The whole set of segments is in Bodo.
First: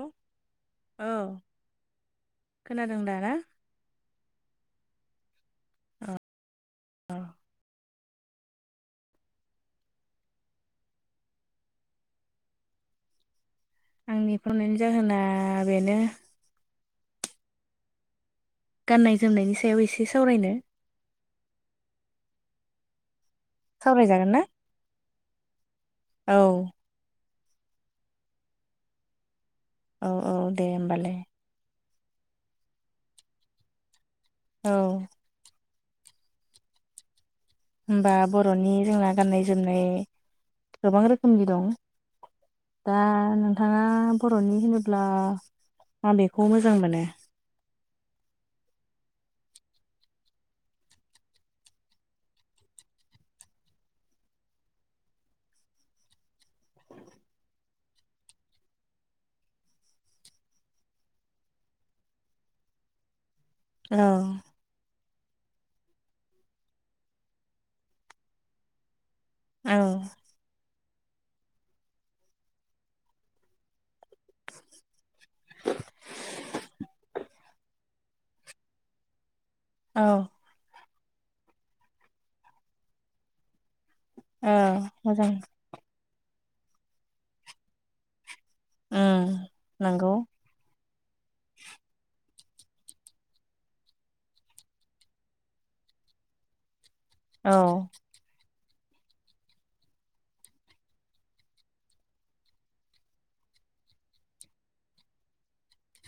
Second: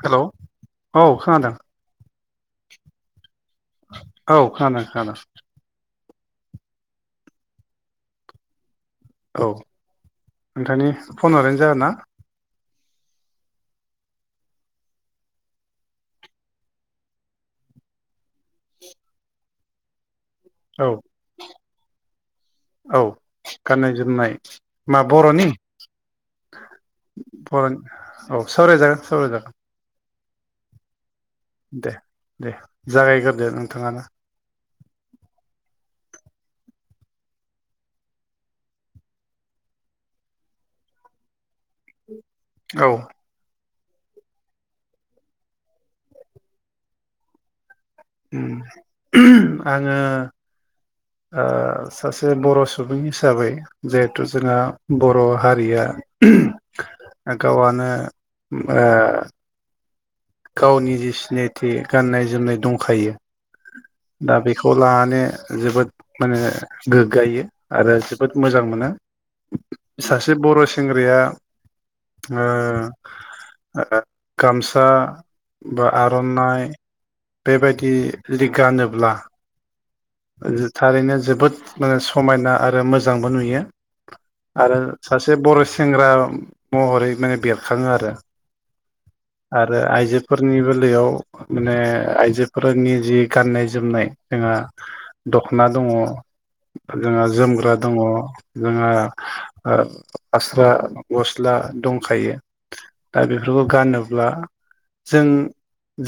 हेलौ औ खोनादों खोनादों दा ना औ खोनोदों खोनोदों औ औ नोंथांनि फन हरनायनि जाहोना आंनि फन हरनायनि जाहोना बेनो गाननाय जोमनायनि सायाव एसे सावरायनो औ औ गाननाय सावरायजागोन जोमनाय ना मा बर'नि औ औ सावरायोजागोन सावरायोजागोन औ औ दे होमबालाय दे दे जागायग्रोदो नोंथाङानो औ होमबा बर'नि जोंना गाननाय जोमनाय गोबां रोखोमनि दं औ दा नों थाङा बर'नि होनोब्ला माबेखौ मोजां मोनो। उ आङो ओ सासे बर सुबुं हिसाबै जिहेथु जोंहा बर' हारिया गावानो उम ओ गावनि जि सिनायथि गाननाय-जोमनाय दंखायो औ दा बेखौ लानानैनो जोबोद माने गोग्गायो आरो जोबोद मोजां मोनो। औ सासे बर' सेंग्राया ओ गामसा बा आर'नाइ बेबायदि लिग गानोब्ला औ थारैनो जोबोद माने समायना आरो मोजांबो नुयो। औ आरो मोजां सासे बर सेंग्रा महरै माने बेरखाङो आरो उम आरो नंगौ आइजोफोरनिबो बेयाव माने आइजोफोरनि जि गाननाय जोमनाय जोङा दख'ना दङ जोंहा औ जोमग्रा दङ जोंहा ओ फास्रा गस्ला दंखायो दा बेफोरखौ गानोब्ला जों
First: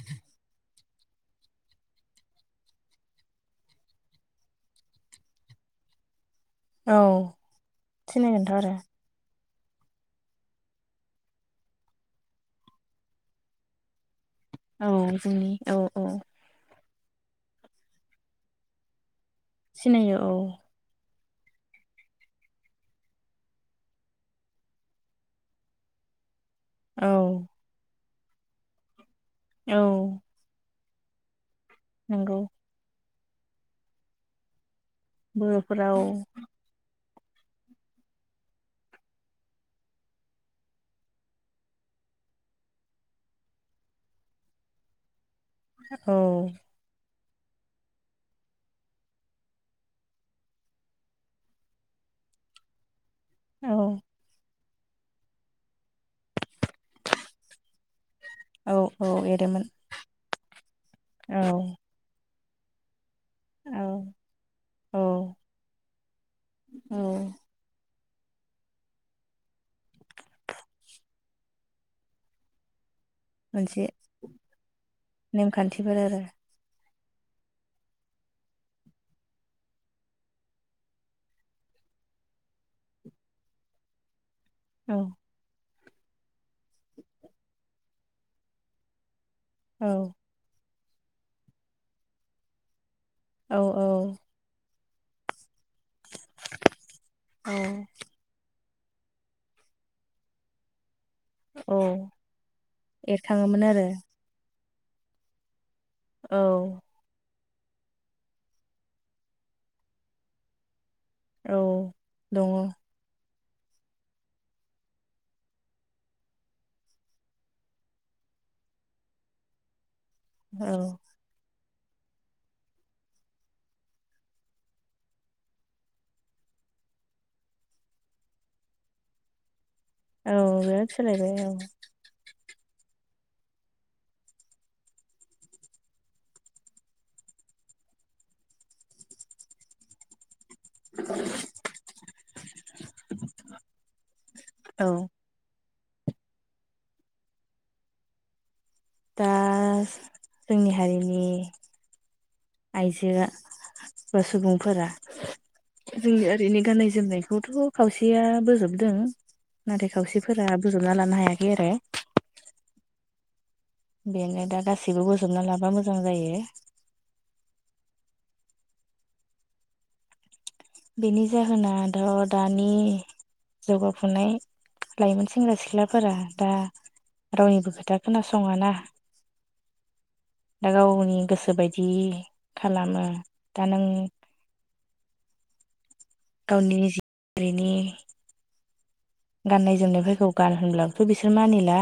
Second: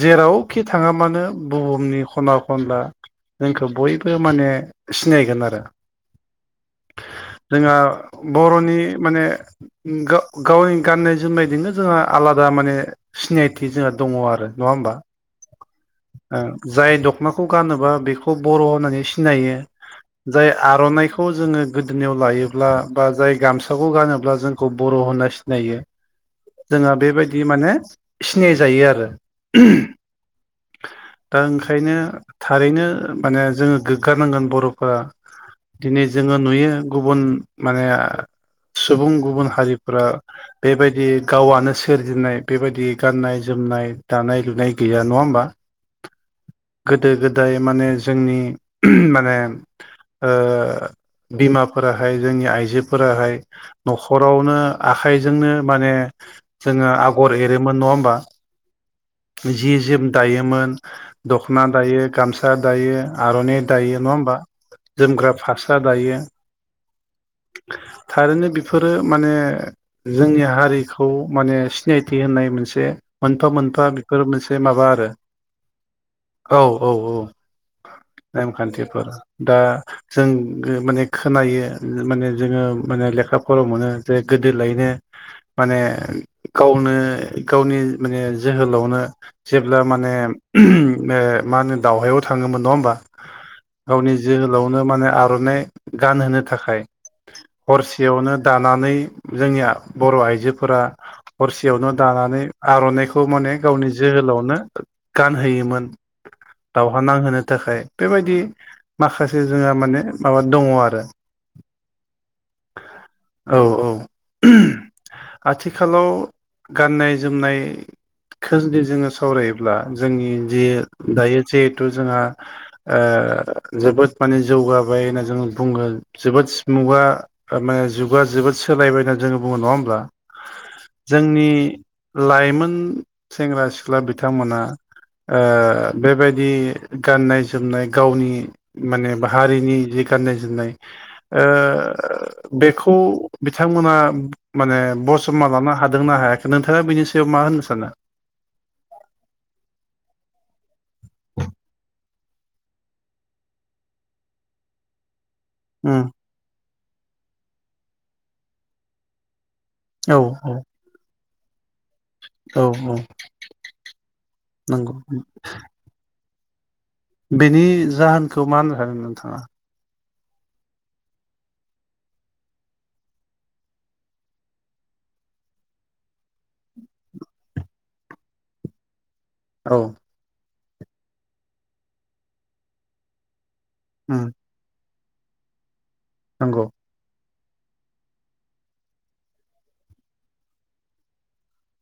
जेरावखि थाङा मानो बुहुमनि खना-खनला जोंखौ बयबो माने सिनायगोन आरो औ जोंहा सिनायगोनथ' आरो बर'नि माने उम गा-गावनि गाननाय-जोमनायजोंनो जोंहा आलादा माने सिनायथि जोंहा दङ आरो नङा औ होमबा जोंनि औ औ जाय दख'नाखौ गानोबा बेखौ बर' होननानै सिनायो सिनायो औ जाय आर'नाइ खौ जोङो गोदोनिायाव लायोब्ला बा जाय गामसाखौ गानोब्ला जोंखौ बर' होनना सिनायो। जोङो औ बेबायदि माने सिनाय जायो आरो औ दा ओंखायनो नंगौ थारैनो माने जोङो गोग्गानांगोन बर' फ्रा बर'फोरा औ दिनै जोङो नुयो गुबुन माने सुबुं गुबुन हारिफोरा बेबायदि गावआनो सोरजिनाय बेबायदि गाननाय-जोम नाय, दानाय-लुनाय गैया नङा होमबा औ नाथाइ माने जोंनि माने ओ बिमाफोराहाय जोंनि आइजो फोराहाय औ न'खरावनो आखाइजोंनो माने जोङो आगर एरोमोन नङा होमबा औ औ एरोमोन जि जोम दायोमोन औ दखना दायो गामसा दायो आर'नाइ औ दायो नङा होमबा औ जोमग्रा फास्रा दायो औ थारैनो बेफोरो माने जोंनि हारिखौ माने सिनायथि होननाय मोनसे मोनफा मोनफा मोनसे बेफोर मोनसे माबा आरो नेमखान्थिफोर आरो औ औ औ नेमखान्थिफोर दा जों माने खोनायो माने जोङो माने लेखाफोरावमोनो जे गोदो लायनो औ माने गावनो गावनि माने जोहोलावनो जेब्ला औ माने ओ मा होनो दावहायाव थाङोमोन नङा होमबा औ औ गावनि जोहोलावनो माने आर'नाइ गानहोनो थाखाय औ हरसेयावनो दाना नानै जोंनिया बर' आइजोफोरा हरसेयावनो औ दानानै आरनाइखौ माने एरखाङोमोन आरो गावनि जोहोलावनो गानहोयोमोन। औ आं होनो थाखाय बेबायदि माखासे जोंहा माने माबा दङ आरो। औ दङ। औ औ। आथिखालाव गाननाय जोमनाय खो जुदि जोङो सावरायोब्ला जोंनि जि दायो जे जोङो ओ जोबोद माने जौगाबाय होनना जो बुङो जोबोद जुगा ओ जुगा जोबोद सोलायबायना जो बुङो नङा होनबा। औ बिराद सोलायबाय औ जोंनि लाइमोन सेंग्रा सिख्ला बिथांमोना ओ बेबायदि गाननाय जोमनाय गावनि माने हारिनि जि गाननाय जोमनाय नाय ओ बेखौ बिथांमोना माने औ बसम माबानो हादों ना हायाखै नोंथाङा बिनि सायाव मा होननो सानो? दा जोंनि हारिनि आइजोआ बा सुबुंफोरा उम जों ओरैनो गाननाय जोमनायखौथ' खावसेया बोजोबदों। नाथाय औ खावसेफोरा औ बोजबना लानो हायाखै आरो। औ औ। बेनो दा नंगौ गासैबो बोजबना लाबा मोजां जायो। बेनि जाहोनखौ मा होननो हागोन नोंथाङा। बेनि जाहोनाथ दानि जौगाफुनाय लाइमोन सेंग्रा सिख्लाफोरा दा रावनिबो खोथा खोनासङा ना। औ। दा गावनि गोसो बायदि खालामो दा नों उम नंगौ गावनि जिरिनि गाननाय जोमनायफोरखौ गान होनब्लाबोथ' बिसोर मानिला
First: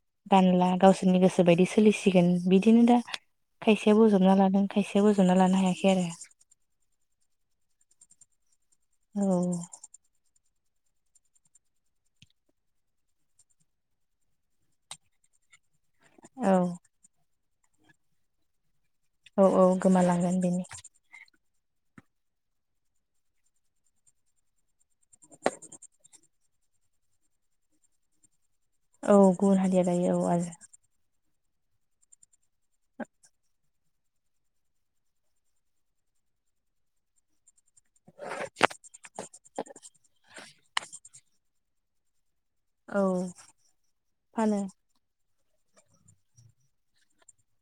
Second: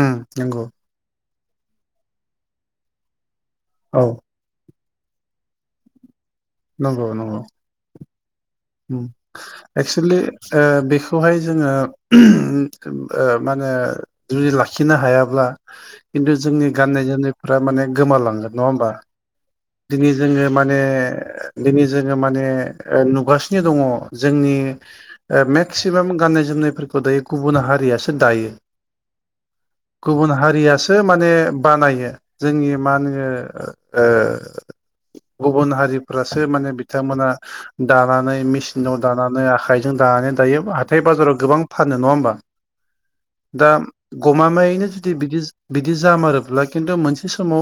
उम नंगौ गानला गावसोरनि गोसो बायदि सोलिसिगोन बिदिनो दा खायसेया औ बोजबना लादों खायसेया बोजबना लानो हायाखै आरो। नंगौ नंगौ। ओम आरो एक्सवलि ओ बेखौहाय जोङो ओ मा होनो जुदि लाखिनो हायाब्ला खिन्थु औ जोंनि गाननाय जोमनायफ्रा माने गोमालांगोन नङा होमबा। औ औ दिनै गोमालांगोन जोङो बेनि माने दिनै जोङो माने ओ नुगासिनो दङ जोंनि ओ मेक्सिमाम गाननाय जोमनाय नायफोरखौ दायो गुबुन हारियासो दायो औ गुबुन हारिया दायो औ गुबुन आरो हारियासो माने बानायो जोंनि मा होनो ओ गुबुन हारिफ्रासो माने बिथांमोना दानानै मेसिनाव दानानै आखाइजों दानानै दायो हाथाय बाजाराव गोबां फानो नङा होमबा? औ दा फानो गमामायैनो जुदि बिदि बिदि जामारोब्ला खिन्थु मोनसे समाव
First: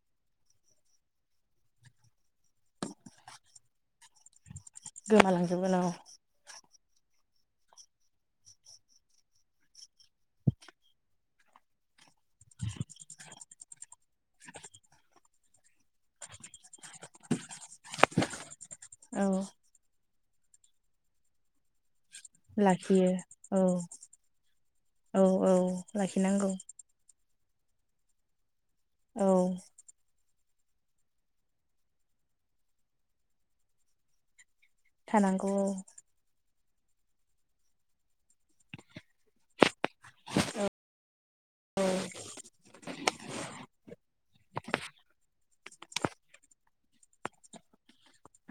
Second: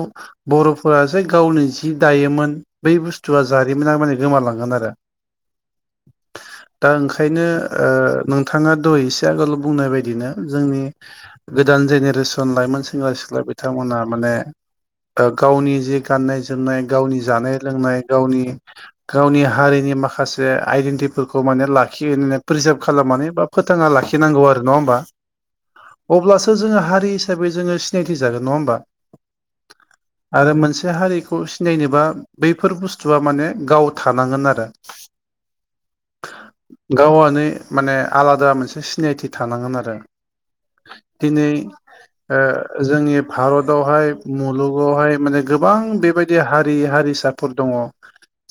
बर'फोरासो गावनि जि दायोमोन बै बुस्थुआ जारिमिना माने गोमालाङो गोमालांजोबगोन औ। दा ओंखायनो ओ नोंथाङा दहय एसे आगोलाव बुंनाय बायदिनो जोंनि गोदान जेने रेसन लाइमोन सेंग्रा सिख्ला बिथांमोना माने ओ गावनि जि गाननाय जोमनाय गावनि जानाय लोंनाय गावनि औ गावनि हारिनि माखासे से आइडेन्टिफोरखौ माने लाख लाखियो प्रिजार्भ लाखियो खालामनानै बा औ फोथाङना लाखिनांगौ आरो नङा होमबा? औ औ लाखिनांगौ अब्लासो जोङो हारि हिसाबै जोङो सिनायथि जागोन नङा होमबा? औ। आरो मोनसे हारिखौ सिनायनोबा बैफोर बुस्थुआ माने गाव थानांगोन आरो। थानांगौ। गावआनो माने आलादा मोनसे सिनायथि थानांगोन आरो दिनै जोंनि भारतदावहाय मुलुगावहाय माने गोबां बेबायदि बिदि हारि हारिसाफोर दङ।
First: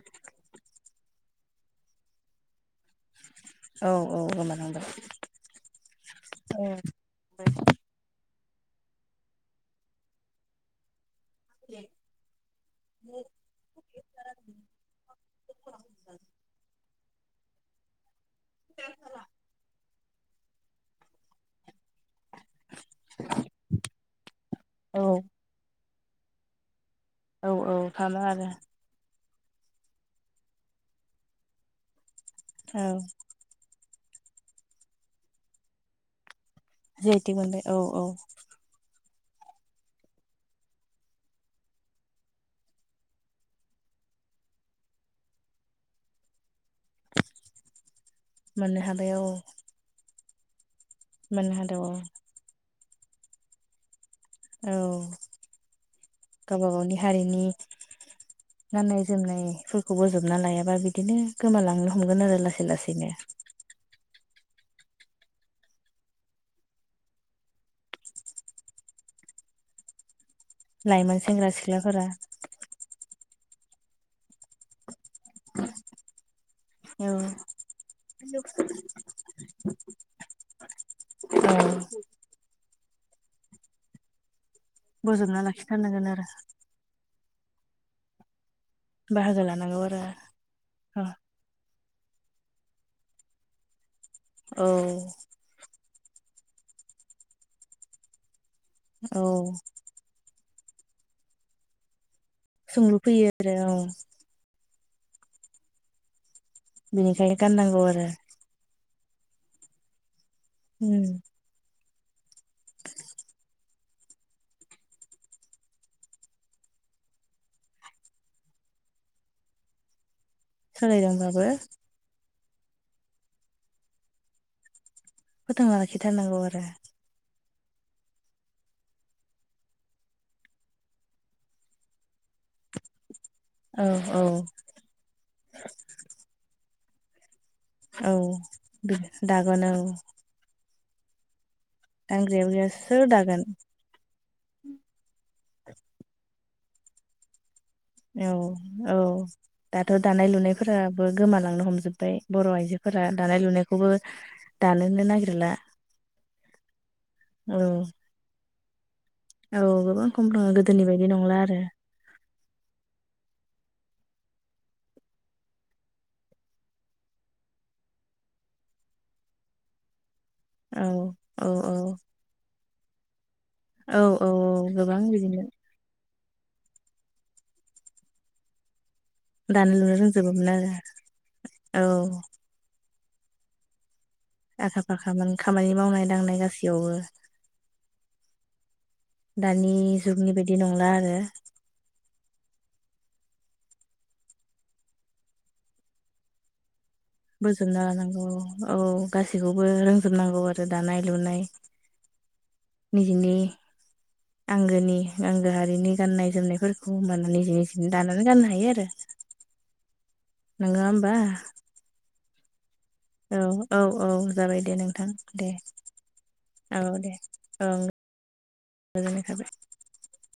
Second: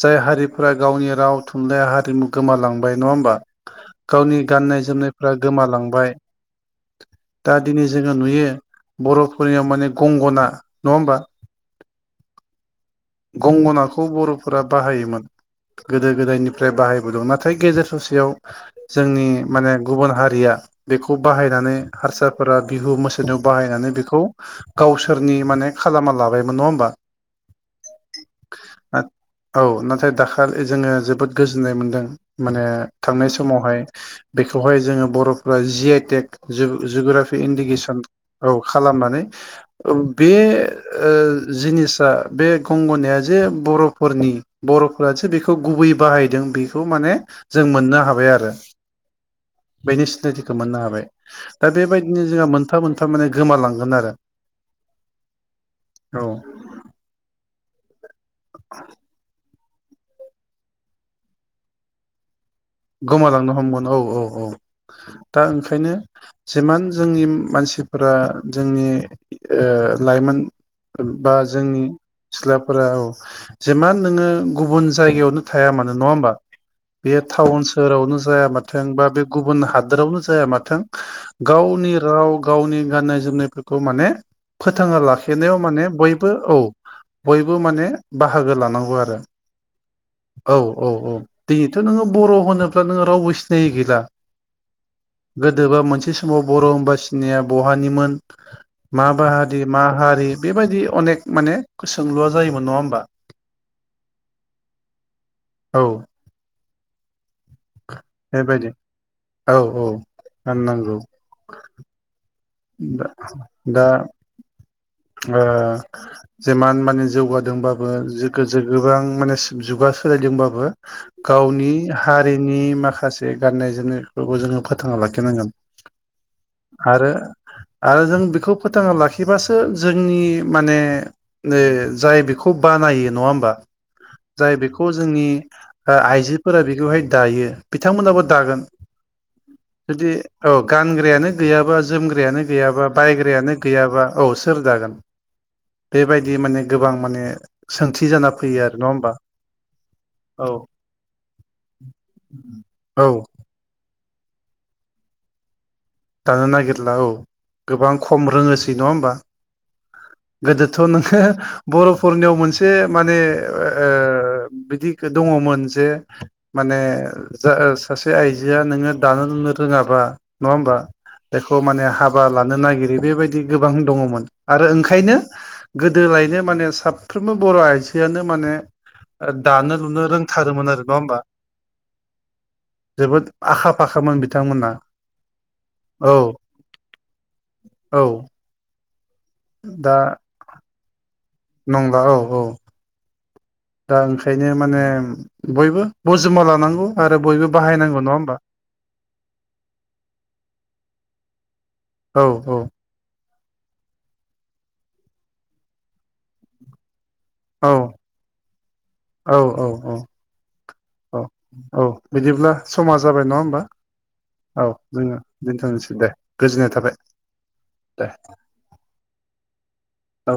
जाय हारिफोरा गावनि राव थुनलाइ हारिमु गोमालांबाय नङा होमबा? औ औ गावनि गाननाय गोमालांबाय जोमनायफ्रा गोमालांबाय दा दिनै जोङो नुयो बर'फोरनियाव माने गंगना नङा होमबा दे गंगनाखौ बर'फोरा बाहायोमोन गोदो गोदायनिफ्राय बाहाय दं नाथाय गेजेर ससेयाव जोंनि माने गुबुन हारिया बेखौ बाहायनानै हारसाफोरा बिहु मोसानो बाहायनानै बेखौ औ गावसोरनि माने खालामा लाबायमोन नङा होमबा। औ औ खामो आरो औ नाथाय दाखालि जोङो जोबोद गोजोननाय मोनदों माने औ थांनाय समावहाय बेखौहाय जोङो बर'फोरा G I tech G I tech geography मोनबाय औ इन्डिकेसन औ खालामनानै बे ओ जिनिसा बे गंगनाया जे बर'फोरनि बर'फोरासो बेखौ गुबै बाहायदों बे खौ माने जों मोननो हाबाय आरो मोननो हाबाय औ बेनि सिनायथिखौ मोननो हाब बाय। मोननो दा हादों औ बेबायदिनो जोंहा मोनफा मोनफा माने गोमालांगोन आरो। औ औ गावबा गावनि हारिनि गाननाय जोमनायफोरखौ बजबना लायाबा बिदिनो गोमालांनो हमगोन आरो लासै। लासैनो गोमालांनो हमगोन औ औ औ दा ओंखायनो जिमान जोंनि मानसिफोरा जोंनि ओ लाइमोन लाइमोन बा सेंग्रा जोंनि सिख्लाफोरा सिख्लाफोरा जेमान नोङो गुबुन जायगायावनो थाया मानो नङा होमबा। औ सहरावनो जाया माथों बा बे गुबुन हादोरावनो जाया माथों औ गावनि राव गाव नि गाननाय जोमनायफोरखौ माने फोथाङा बजबना लाखिनायाव माने लाखिथारनांगोन आरो बयबो औ बयबो माने बाहागो ला नांगौ आरो बाहागो लानांगौ आरो औ औ औ दिनैथ' नोङो बर' होनोब्लाथ' रावबो सिनायि गैला औ दि समाव बर' होमबा सिनाया बहानिमोन मा औ बाहारि मा हारि बेबायदि अनेक माने सोंलुवा सोंलु फैयो आरो औ। औ बिनिखायनो गाननांगौ आरो। बेबायदि औ औ उम गाननांगौ। ओ दा दा [inaudible] [unintelligible] दा जेमान माने जौगादोंबाबो जोग जोग्गोबां माने जुगा सोलायदोंबो ओ सोलायदोंबाबो गावनि हारिनि माखासे गाननाय जोमनायफोरखौ जोङो फोथ थांना लाखिनांगोन फोथांना लाखिथारनांगौ आरो आरो जों बेखौ फोथांना लाखिबासो जोंनि माने जे जाय बेखौ खुब बानायो नङा होम बा‌ औ औ जाय बेखौ जोंनि ओ आइजोफोरा बेखौहाय दायो औ बिथांमोनाबो दागोन दागोन औ जुदि औ गानग्रायानो गैयाबा जों बायानो दांग्रायाबो गैया गैयाबा सोर दागोन बायग्रायानो गैया औ सा सोर जागोन, बेबायदि माने गोबां माने सोंथि जाना औ फैयो आरो नङा औ होमबा दाथ' दानाय औ लुनायफोराबो गोमालांनो हमजोबबाय बर' आइजो औ फोरा दानाय लुनायखौबो दानोनो नागिरला दानो नागिरला औ औ गोबां खम रोङोसै नङा होमबा औ गोबां खम दङ गोदोथ' गोदोनि बायदि नोङो नंला आरो बर'फोरनियाव मोनसे जे माने ओ बिदि दङमोन जे माने सासे आइजोआ नोङो दानो लु नो रोङाबा नङा होमबा औ औ बेखौ औ माने हाबा लानो नागिरै बेबायदि गोबां औ दङमोन आरो औ गोबां ओंखायनो बिदिनो गोदो बे माने साफ्रोमबो बर' आइजोआनो माने दानो लुनो रोंथारोमोन आरो नङा होमबा? औ जोबोद आखा फाखा आखा फाखामोन खामानि मावनाय औ दांनाय गासैयावबो औ दानि दा जुगनि बायदि नंला आरो नंला औ औ दा ओंखायनो माने बयबो बजबना लानांगौ आरो बयबो बजबना बाहायनांगौ नङा लानांगौ होमबा औ गासैखौबो रोंजोबनांगौ आरो दानाय लुनाय औ निजिनि आंगोनि आंगो हारिनि गाननाय जोमनायफोरखौ ओमबानानै निजि औ निजि दानानै गाननो हायो आरो। औ औ औ नङा होमबा औ औ बिदिब्ला समा जाबाय औ नङा होमबा औ औ जाबाय औ दे नोंथां जोङो दे दोनथ'नोसै दे गोजोननाय औ थाबाय दे दे गोजोननाय थाबाय औ